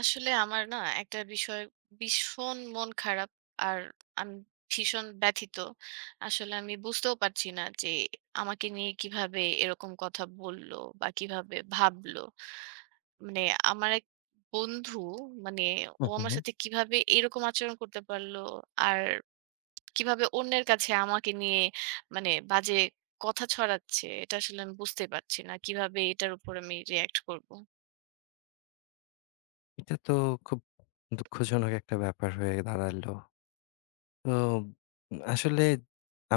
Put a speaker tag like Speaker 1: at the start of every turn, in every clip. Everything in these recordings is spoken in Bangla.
Speaker 1: আসলে আমার না একটা বিষয় ভীষণ মন খারাপ আর আমি ভীষণ ব্যথিত। আসলে আমি বুঝতেও পারছি না যে আমাকে নিয়ে কিভাবে এরকম কথা বলল বা কিভাবে ভাবলো। মানে আমার এক বন্ধু মানে ও
Speaker 2: হুম, হুম,
Speaker 1: আমার
Speaker 2: হুম।
Speaker 1: সাথে কিভাবে এরকম আচরণ করতে পারলো আর কিভাবে অন্যের কাছে আমাকে নিয়ে মানে বাজে কথা ছড়াচ্ছে এটা আসলে আমি বুঝতে পারছি না কিভাবে এটার উপর আমি রিঅ্যাক্ট করব।
Speaker 2: এটা তো খুব দুঃখজনক একটা ব্যাপার হয়ে দাঁড়ালো। তো আসলে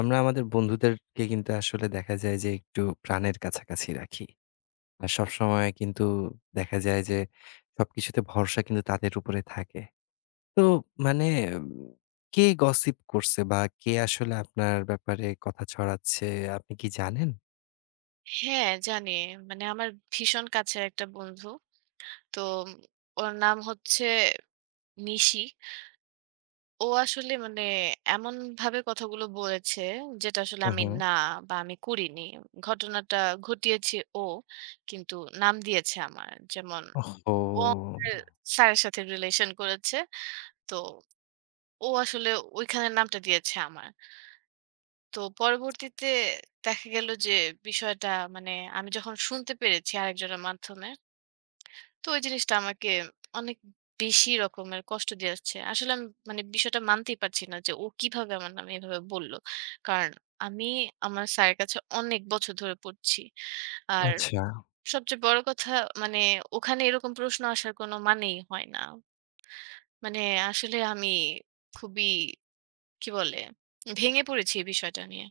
Speaker 2: আমরা আমাদের বন্ধুদেরকে কিন্তু আসলে দেখা যায় যে একটু প্রাণের কাছাকাছি রাখি। আর সবসময় কিন্তু দেখা যায় যে সবকিছুতে ভরসা কিন্তু তাদের উপরে থাকে। তো মানে উম, কে গসিপ করছে বা কে আসলে আপনার ব্যাপারে কথা ছড়াচ্ছে, আপনি কি জানেন?
Speaker 1: হ্যাঁ, জানি। মানে আমার ভীষণ কাছের একটা বন্ধু। তো ওর নাম হচ্ছে নিশি। ও আসলে মানে এমনভাবে কথাগুলো বলেছে যেটা আসলে
Speaker 2: হুম,
Speaker 1: আমি
Speaker 2: হুম।
Speaker 1: না বা আমি করিনি। ঘটনাটা ঘটিয়েছে ও, কিন্তু নাম দিয়েছে আমার। যেমন
Speaker 2: ওহহো!
Speaker 1: ও আমাদের স্যারের সাথে রিলেশন করেছে। তো ও আসলে ওইখানে নামটা দিয়েছে আমার। তো পরবর্তীতে দেখা গেল যে বিষয়টা মানে আমি যখন শুনতে পেরেছি আরেকজনের মাধ্যমে তো ওই জিনিসটা আমাকে অনেক বেশি রকমের কষ্ট দিয়ে যাচ্ছে। আসলে আমি মানে বিষয়টা মানতেই পারছি না যে ও কিভাবে আমার নামে এভাবে বলল। কারণ আমি আমার স্যারের কাছে অনেক বছর ধরে পড়ছি। আর
Speaker 2: আচ্ছা।
Speaker 1: সবচেয়ে বড় কথা মানে ওখানে এরকম প্রশ্ন আসার কোনো মানেই হয় না। মানে আসলে আমি খুবই কি বলে ভেঙে পড়েছি এই বিষয়টা নিয়ে।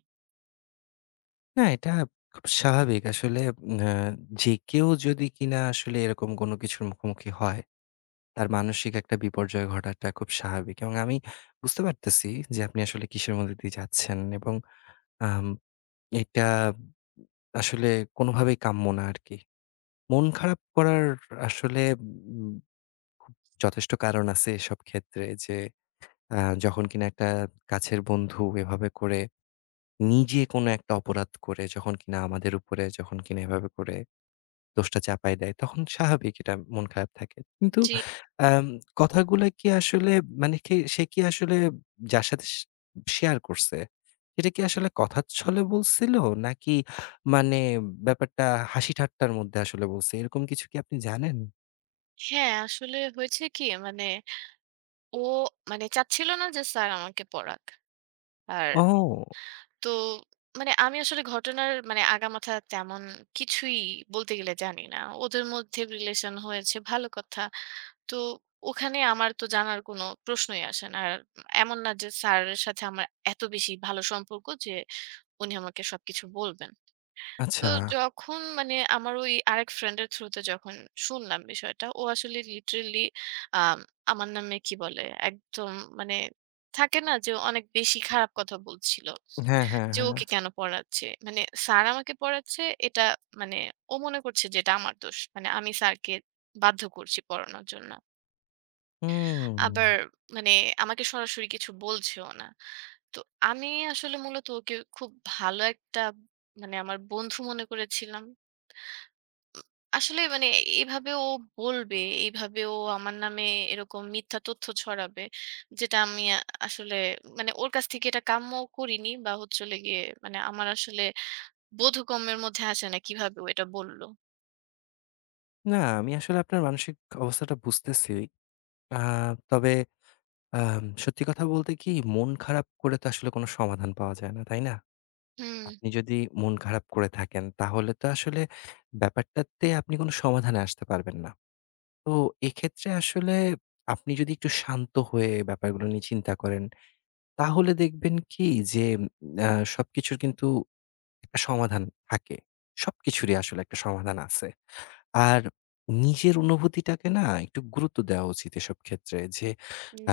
Speaker 2: না, এটা খুব স্বাভাবিক। আসলে আ যে কেউ যদি কিনা আসলে এরকম কোনো কিছুর মুখোমুখি হয়, তার মানসিক একটা বিপর্যয় ঘটাটা খুব স্বাভাবিক, এবং আমি বুঝতে পারতেছি যে আপনি আসলে কিসের মধ্যে দিয়ে যাচ্ছেন, এবং আম এটা আসলে কোনোভাবেই কাম্য না আরকি। মন খারাপ করার আসলে উম খুব যথেষ্ট কারণ আছে এসব ক্ষেত্রে যে আ যখন কিনা একটা কাছের বন্ধু এভাবে করে নিজে কোনো একটা অপরাধ করে, যখন কিনা আমাদের উপরে যখন কিনা এভাবে করে দোষটা চাপায় দেয়, তখন স্বাভাবিক এটা মন খারাপ থাকে। কিন্তু
Speaker 1: জি।
Speaker 2: আম কথাগুলা কি আসলে, মানে কি, সে কি আসলে যার সাথে শেয়ার করছে, সেটা কি আসলে কথার ছলে বলছিল? নাকি মানে ব্যাপারটা হাসি-ঠাট্টার মধ্যে আসলে বলছে? এরকম কিছু কি আপনি জানেন?
Speaker 1: হ্যাঁ, আসলে হয়েছে কি মানে ও মানে চাচ্ছিল না যে স্যার আমাকে পড়াক। আর
Speaker 2: ও!
Speaker 1: তো মানে আমি আসলে ঘটনার মানে আগামাথা তেমন কিছুই বলতে গেলে জানি না। ওদের মধ্যে রিলেশন হয়েছে ভালো কথা। তো ওখানে আমার তো জানার কোনো প্রশ্নই আসে না। আর এমন না যে স্যারের সাথে আমার এত বেশি ভালো সম্পর্ক যে উনি আমাকে সবকিছু বলবেন। তো
Speaker 2: আচ্ছা।
Speaker 1: যখন মানে আমার ওই আরেক ফ্রেন্ডের থ্রুতে যখন শুনলাম বিষয়টা, ও আসলে লিটারেলি আম আমার নামে কি বলে? একদম মানে থাকে না যে অনেক বেশি খারাপ কথা বলছিল।
Speaker 2: হ্যাঁ, হ্যাঁ,
Speaker 1: যে
Speaker 2: হ্যাঁ।
Speaker 1: ওকে কেন পড়াচ্ছে? মানে স্যার আমাকে পড়াচ্ছে এটা মানে ও মনে করছে যে এটা আমার দোষ। মানে আমি স্যারকে বাধ্য করছি পড়ানোর জন্য।
Speaker 2: হুম।
Speaker 1: আবার মানে আমাকে সরাসরি কিছু বলছেও না। তো আমি আসলে মূলত ওকে খুব ভালো একটা মানে আমার বন্ধু মনে করেছিলাম। আসলে মানে এভাবে ও বলবে, এইভাবে ও আমার নামে এরকম মিথ্যা তথ্য ছড়াবে, যেটা আমি আসলে মানে ওর কাছ থেকে এটা কাম্যও করিনি বা হচ্ছে হলো গিয়ে মানে আমার আসলে বোধগম্যের মধ্যে আসে না কিভাবে ও এটা বলল।
Speaker 2: না, আমি আসলে আপনার মানসিক অবস্থাটা বুঝতেছি। আ তবে সত্যি কথা বলতে কি, মন খারাপ করে তো আসলে কোনো সমাধান পাওয়া যায় না, তাই না?
Speaker 1: হুম,
Speaker 2: আপনি যদি মন খারাপ করে থাকেন তাহলে তো আসলে ব্যাপারটাতে আপনি কোনো সমাধানে আসতে পারবেন না। তো এক্ষেত্রে আসলে আপনি যদি একটু শান্ত হয়ে ব্যাপারগুলো নিয়ে চিন্তা করেন, তাহলে দেখবেন কি যে আ সবকিছুর কিন্তু একটা সমাধান থাকে। সবকিছুরই আসলে একটা সমাধান আছে। আর নিজের অনুভূতিটাকে না একটু গুরুত্ব দেওয়া উচিত এসব ক্ষেত্রে যে,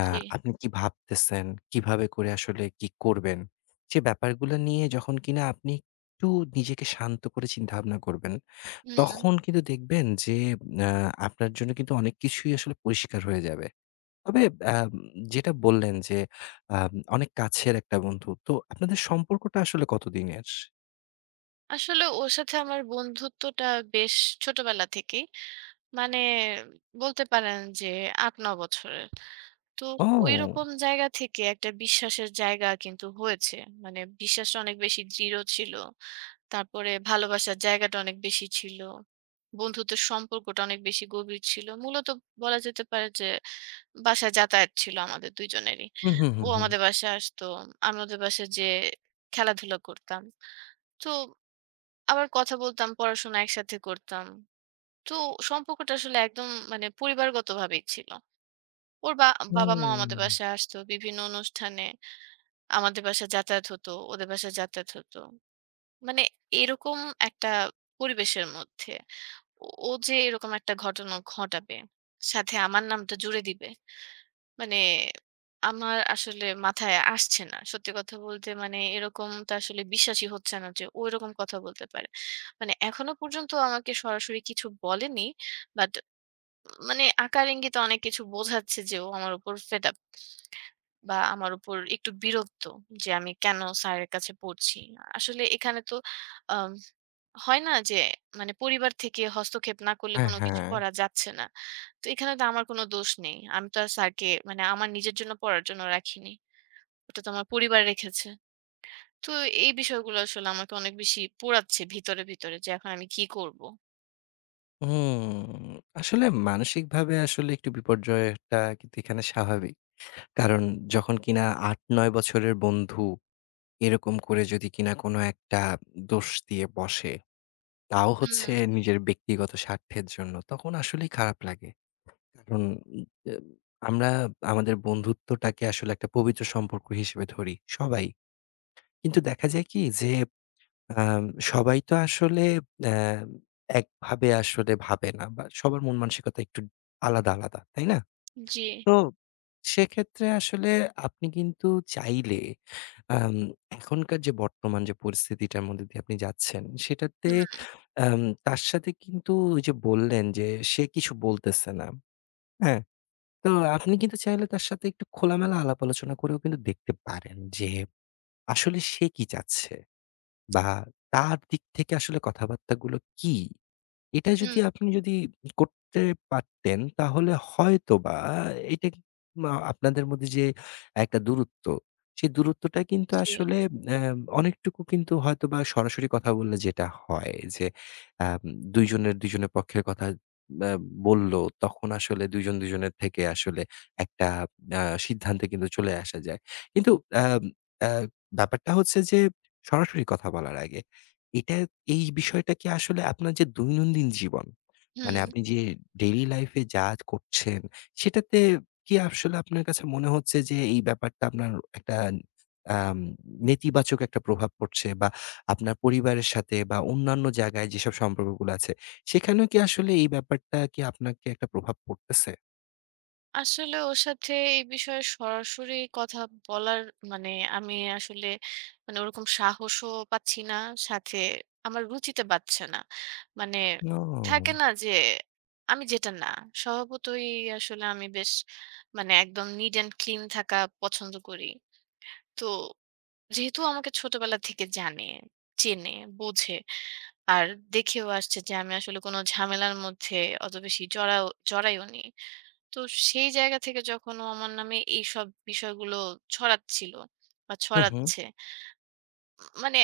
Speaker 2: আ
Speaker 1: জি।
Speaker 2: আপনি কি ভাবতেছেন, কিভাবে করে আসলে কি করবেন? সে ব্যাপারগুলো নিয়ে যখন কিনা আপনি একটু নিজেকে শান্ত করে চিন্তাভাবনা করবেন,
Speaker 1: হুম।
Speaker 2: তখন কিন্তু দেখবেন যে আ আপনার জন্য কিন্তু অনেক কিছুই আসলে পরিষ্কার হয়ে যাবে। তবে আম যেটা বললেন যে অনেক কাছের একটা বন্ধু। তো আপনাদের সম্পর্কটা আসলে কতদিনের?
Speaker 1: আসলে ওর সাথে আমার বন্ধুত্বটা বেশ ছোটবেলা থেকেই। মানে বলতে পারেন যে ৮-৯ বছরের। তো
Speaker 2: ও!
Speaker 1: ওইরকম জায়গা থেকে একটা বিশ্বাসের জায়গা কিন্তু হয়েছে। মানে বিশ্বাসটা অনেক বেশি দৃঢ় ছিল। তারপরে ভালোবাসার জায়গাটা অনেক বেশি ছিল। বন্ধুত্বের সম্পর্কটা অনেক বেশি গভীর ছিল। মূলত বলা যেতে পারে যে বাসায় যাতায়াত ছিল আমাদের ২ জনেরই।
Speaker 2: হুম, হুম,
Speaker 1: ও
Speaker 2: হুম, হুম।
Speaker 1: আমাদের বাসায় আসতো। আমি ওদের বাসায় যেয়ে খেলাধুলা করতাম। তো আবার কথা বলতাম, পড়াশোনা একসাথে করতাম। তো সম্পর্কটা আসলে একদম মানে পরিবারগতভাবেই ছিল। ওর বা বাবা-মাও
Speaker 2: হুম।
Speaker 1: আমাদের বাসায় আসতো বিভিন্ন অনুষ্ঠানে। আমাদের বাসায় যাতায়াত হতো, ওদের বাসায় যাতায়াত হতো। মানে এরকম একটা পরিবেশের মধ্যে ও ও যে এরকম একটা ঘটনা ঘটাবে, সাথে আমার নামটা জুড়ে দিবে। মানে আমার আসলে মাথায় আসছে না। সত্যি কথা বলতে মানে এরকমটা আসলে বিশ্বাসই হচ্ছে না যে ও এরকম কথা বলতে পারে। মানে এখনো পর্যন্ত আমাকে সরাসরি কিছু বলেনি। বাট মানে আকার ইঙ্গিতে অনেক কিছু বোঝাচ্ছে যে ও আমার উপর ফেড আপ বা আমার উপর একটু বিরক্ত যে আমি কেন স্যারের কাছে পড়ছি। আসলে এখানে তো আম হয় না যে মানে পরিবার থেকে হস্তক্ষেপ না করলে
Speaker 2: হ্যাঁ,
Speaker 1: কোনো
Speaker 2: হ্যাঁ।
Speaker 1: কিছু করা যাচ্ছে না। তো এখানে তো আমার কোনো দোষ নেই। আমি তো আর স্যারকে মানে আমার নিজের জন্য পড়ার জন্য রাখিনি। ওটা তো আমার পরিবার রেখেছে। তো এই বিষয়গুলো আসলে আমাকে অনেক বেশি পোড়াচ্ছে ভিতরে, ভিতরে যে এখন আমি কি করব?
Speaker 2: হুম, আসলে মানসিকভাবে আসলে একটু বিপর্যয়টা কিন্তু এখানে স্বাভাবিক। কারণ যখন কিনা ৮-৯ বছরের বন্ধু এরকম করে যদি কিনা কোনো একটা দোষ দিয়ে বসে, তাও হচ্ছে
Speaker 1: হুম,
Speaker 2: নিজের ব্যক্তিগত স্বার্থের জন্য, তখন আসলেই খারাপ লাগে। কারণ এ আমরা আমাদের বন্ধুত্বটাকে আসলে একটা পবিত্র সম্পর্ক হিসেবে ধরি সবাই। কিন্তু দেখা যায় কি যে আম সবাই তো আসলে অ্যা একভাবে আসলে ভাবে না, বা সবার মন মানসিকতা একটু আলাদা, আলাদা। তাই না?
Speaker 1: জি।
Speaker 2: তো সেক্ষেত্রে আসলে আপনি কিন্তু চাইলে আম এখনকার যে বর্তমান যে পরিস্থিতিটার মধ্যে দিয়ে আপনি যাচ্ছেন সেটাতে,
Speaker 1: হুম,
Speaker 2: আম তার সাথে কিন্তু ওই যে বললেন যে সে কিছু বলতেছে না। হ্যাঁ? তো আপনি কিন্তু চাইলে তার সাথে একটু খোলামেলা আলাপ আলোচনা করেও কিন্তু দেখতে পারেন যে আসলে সে কি চাচ্ছে। বা তার দিক থেকে আসলে কথাবার্তাগুলো কি? এটা যদি
Speaker 1: হুম,
Speaker 2: আপনি যদি করতে পারতেন তাহলে হয়তোবা এটা কি- মা আপনাদের মধ্যে যে একটা দূরত্ব, সেই দূরত্বটা কিন্তু
Speaker 1: জি।
Speaker 2: আসলে অ্যা অনেকটুকু কিন্তু হয়তোবা সরাসরি কথা বললে যেটা হয় যে, আম ২ জনের ২ জনের পক্ষের কথা অ্যা বলল, তখন আসলে ২ জন ২ জনের থেকে আসলে একটা সিদ্ধান্তে কিন্তু চলে আসা যায়। কিন্তু আম অ্যা ব্যাপারটা হচ্ছে যে সরাসরি কথা বলার আগে এটা এই বিষয়টা কি আসলে আপনার যে দৈনন্দিন জীবন, মানে
Speaker 1: হুম।
Speaker 2: আপনি যে ডেইলি লাইফ এ যা করছেন, সেটাতে কি আসলে আপনার কাছে মনে হচ্ছে যে এই ব্যাপারটা আপনার একটা আম নেতিবাচক একটা প্রভাব পড়ছে, বা আপনার পরিবারের সাথে বা অন্যান্য জায়গায় যেসব সম্পর্কগুলো আছে, সেখানেও কি আসলে এই ব্যাপারটা কি আপনাকে একটা প্রভাব পড়তেছে?
Speaker 1: আসলে ওর সাথে এই বিষয়ে সরাসরি কথা বলার মানে আমি আসলে মানে ওরকম সাহসও পাচ্ছি না সাথে আমার রুচিতে পাচ্ছে না। মানে থাকে
Speaker 2: ও!
Speaker 1: না যে আমি যেটা না স্বভাবতই আসলে আমি বেশ মানে একদম নিড অ্যান্ড ক্লিন থাকা পছন্দ করি। তো যেহেতু আমাকে ছোটবেলা থেকে জানে, চেনে, বোঝে আর দেখেও আসছে যে আমি আসলে কোনো ঝামেলার মধ্যে অত বেশি জড়াইওনি। তো সেই জায়গা থেকে যখন ও আমার নামে এইসব বিষয়গুলো ছড়াচ্ছিল বা
Speaker 2: হু, হু,
Speaker 1: ছড়াচ্ছে মানে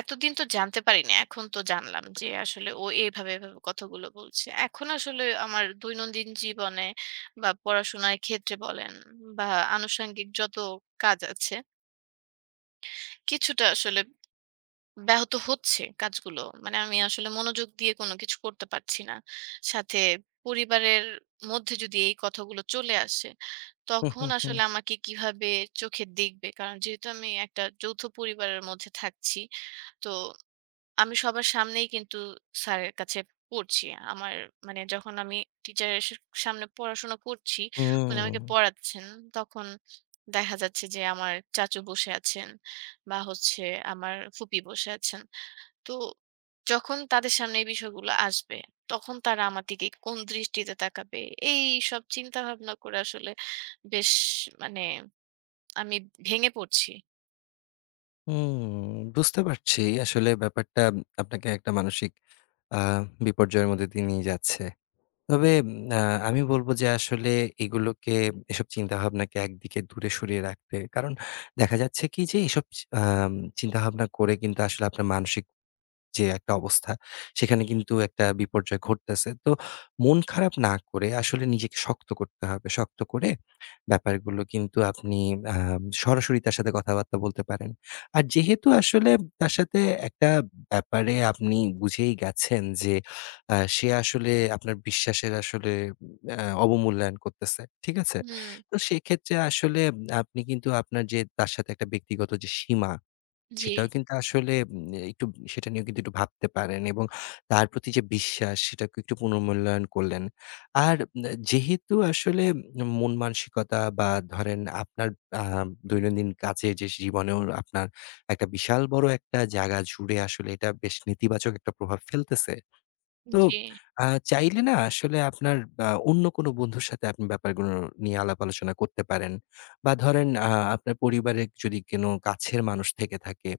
Speaker 1: এতদিন তো জানতে পারিনি এখন তো জানলাম যে আসলে ও এভাবে কথাগুলো বলছে এখন আসলে আমার দৈনন্দিন জীবনে বা পড়াশোনার ক্ষেত্রে বলেন বা আনুষঙ্গিক যত কাজ আছে কিছুটা আসলে ব্যাহত হচ্ছে কাজগুলো মানে আমি আসলে মনোযোগ দিয়ে কোনো কিছু করতে পারছি না সাথে পরিবারের মধ্যে যদি এই কথাগুলো চলে আসে
Speaker 2: হু,
Speaker 1: তখন
Speaker 2: হু, হু,
Speaker 1: আসলে আমাকে কিভাবে চোখে দেখবে? কারণ যেহেতু আমি একটা যৌথ পরিবারের মধ্যে থাকছি, তো আমি সবার সামনেই কিন্তু স্যারের কাছে পড়ছি। আমার মানে যখন আমি টিচারের সামনে পড়াশোনা করছি, উনি
Speaker 2: হুম।
Speaker 1: আমাকে পড়াচ্ছেন, তখন দেখা যাচ্ছে যে আমার চাচু বসে আছেন বা হচ্ছে আমার ফুপি বসে আছেন। তো যখন তাদের সামনে এই বিষয়গুলো আসবে, তখন তারা আমার দিকে কোন দৃষ্টিতে তাকাবে? এইসব চিন্তা ভাবনা করে আসলে বেশ মানে আমি ভেঙে পড়ছি।
Speaker 2: হুম, বুঝতে পারছি। আসলে ব্যাপারটা আপনাকে একটা মানসিক আ বিপর্যয়ের মধ্যে দিয়ে নিয়ে যাচ্ছে। তবে আ আমি বলব যে আসলে এগুলোকে, এসব চিন্তাভাবনাকে একদিকে দূরে সরিয়ে রাখতে। কারণ দেখা যাচ্ছে কি যে এসব চি আম চিন্তাভাবনা করে কিন্তু আসলে আপনার মানসিক যে একটা অবস্থা, সেখানে কিন্তু একটা বিপর্যয় ঘটতেছে। তো মন খারাপ না করে আসলে নিজেকে শক্ত করতে হবে। শক্ত করে ব্যাপারগুলো কিন্তু আপনি আ সরাসরি তার সাথে কথাবার্তা বলতে পারেন। আর যেহেতু আসলে তার সাথে একটা ব্যাপারে আপনি বুঝেই গেছেন যে সে আসলে আপনার বিশ্বাসের আসলে আ অবমূল্যায়ন করতেছে। ঠিক আছে?
Speaker 1: হুম,
Speaker 2: তো সেক্ষেত্রে আসলে আপনি কিন্তু আপনার যে তার সাথে একটা ব্যক্তিগত যে সীমা,
Speaker 1: জি,
Speaker 2: সেটাও কিন্তু আসলে একটু সেটা নিয়েও কিন্তু একটু ভাবতে পারেন এবং তার প্রতি যে বিশ্বাস সেটাকে একটু পুনর্মূল্যায়ন করলেন। আর যেহেতু আসলে মন মানসিকতা বা ধরেন আপনার আ দৈনন্দিন কাজে যে জীবনেও আপনার একটা বিশাল বড় একটা জায়গা জুড়ে আসলে এটা বেশ নেতিবাচক একটা প্রভাব ফেলতেছে। তো
Speaker 1: জি।
Speaker 2: আ চাইলে না আসলে আপনার অন্য কোনো বন্ধুর সাথে আপনি ব্যাপারগুলো নিয়ে আলাপ আলোচনা করতে পারেন। বা ধরেন আপনার পরিবারের যদি কোনো কাছের মানুষ থেকে থাকে,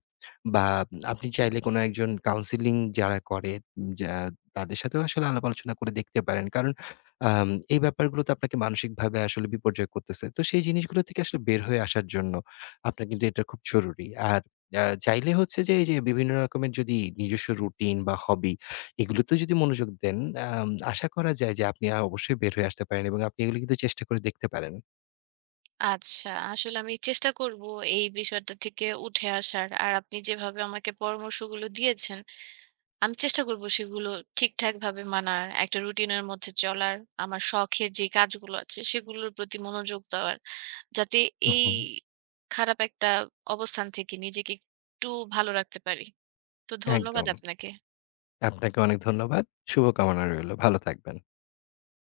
Speaker 2: বা আপনি চাইলে কোনো একজন কাউন্সেলিং যারা করে, উম, যা তাদের সাথেও আসলে আলাপ আলোচনা করে দেখতে পারেন। কারণ আম এই ব্যাপারগুলো তো আপনাকে মানসিকভাবে আসলে বিপর্যয় করতেছে। তো সেই জিনিসগুলো থেকে আসলে বের হয়ে আসার জন্য আপনার কিন্তু এটা খুব জরুরি। আর চাইলে হচ্ছে যে, এই যে বিভিন্ন রকমের যদি নিজস্ব রুটিন বা হবি এগুলোতেও যদি মনোযোগ দেন, আশা করা যায় যে আপনি অবশ্যই বের হয়ে আসতে পারেন এবং আপনি এগুলো কিন্তু চেষ্টা করে দেখতে পারেন।
Speaker 1: আচ্ছা, আসলে আমি চেষ্টা করব এই বিষয়টা থেকে উঠে আসার। আর আপনি যেভাবে আমাকে পরামর্শগুলো দিয়েছেন, আমি চেষ্টা করব সেগুলো ঠিকঠাকভাবে মানার, একটা রুটিনের মধ্যে চলার, আমার শখের যে কাজগুলো আছে সেগুলোর প্রতি মনোযোগ দেওয়ার। যাতে
Speaker 2: হুম,
Speaker 1: এই
Speaker 2: হুম।
Speaker 1: খারাপ একটা অবস্থান থেকে নিজেকে একটু ভালো রাখতে পারি। তো ধন্যবাদ
Speaker 2: একদম।
Speaker 1: আপনাকে।
Speaker 2: আপনাকে অনেক ধন্যবাদ। শুভকামনা রইলো। ভালো থাকবেন।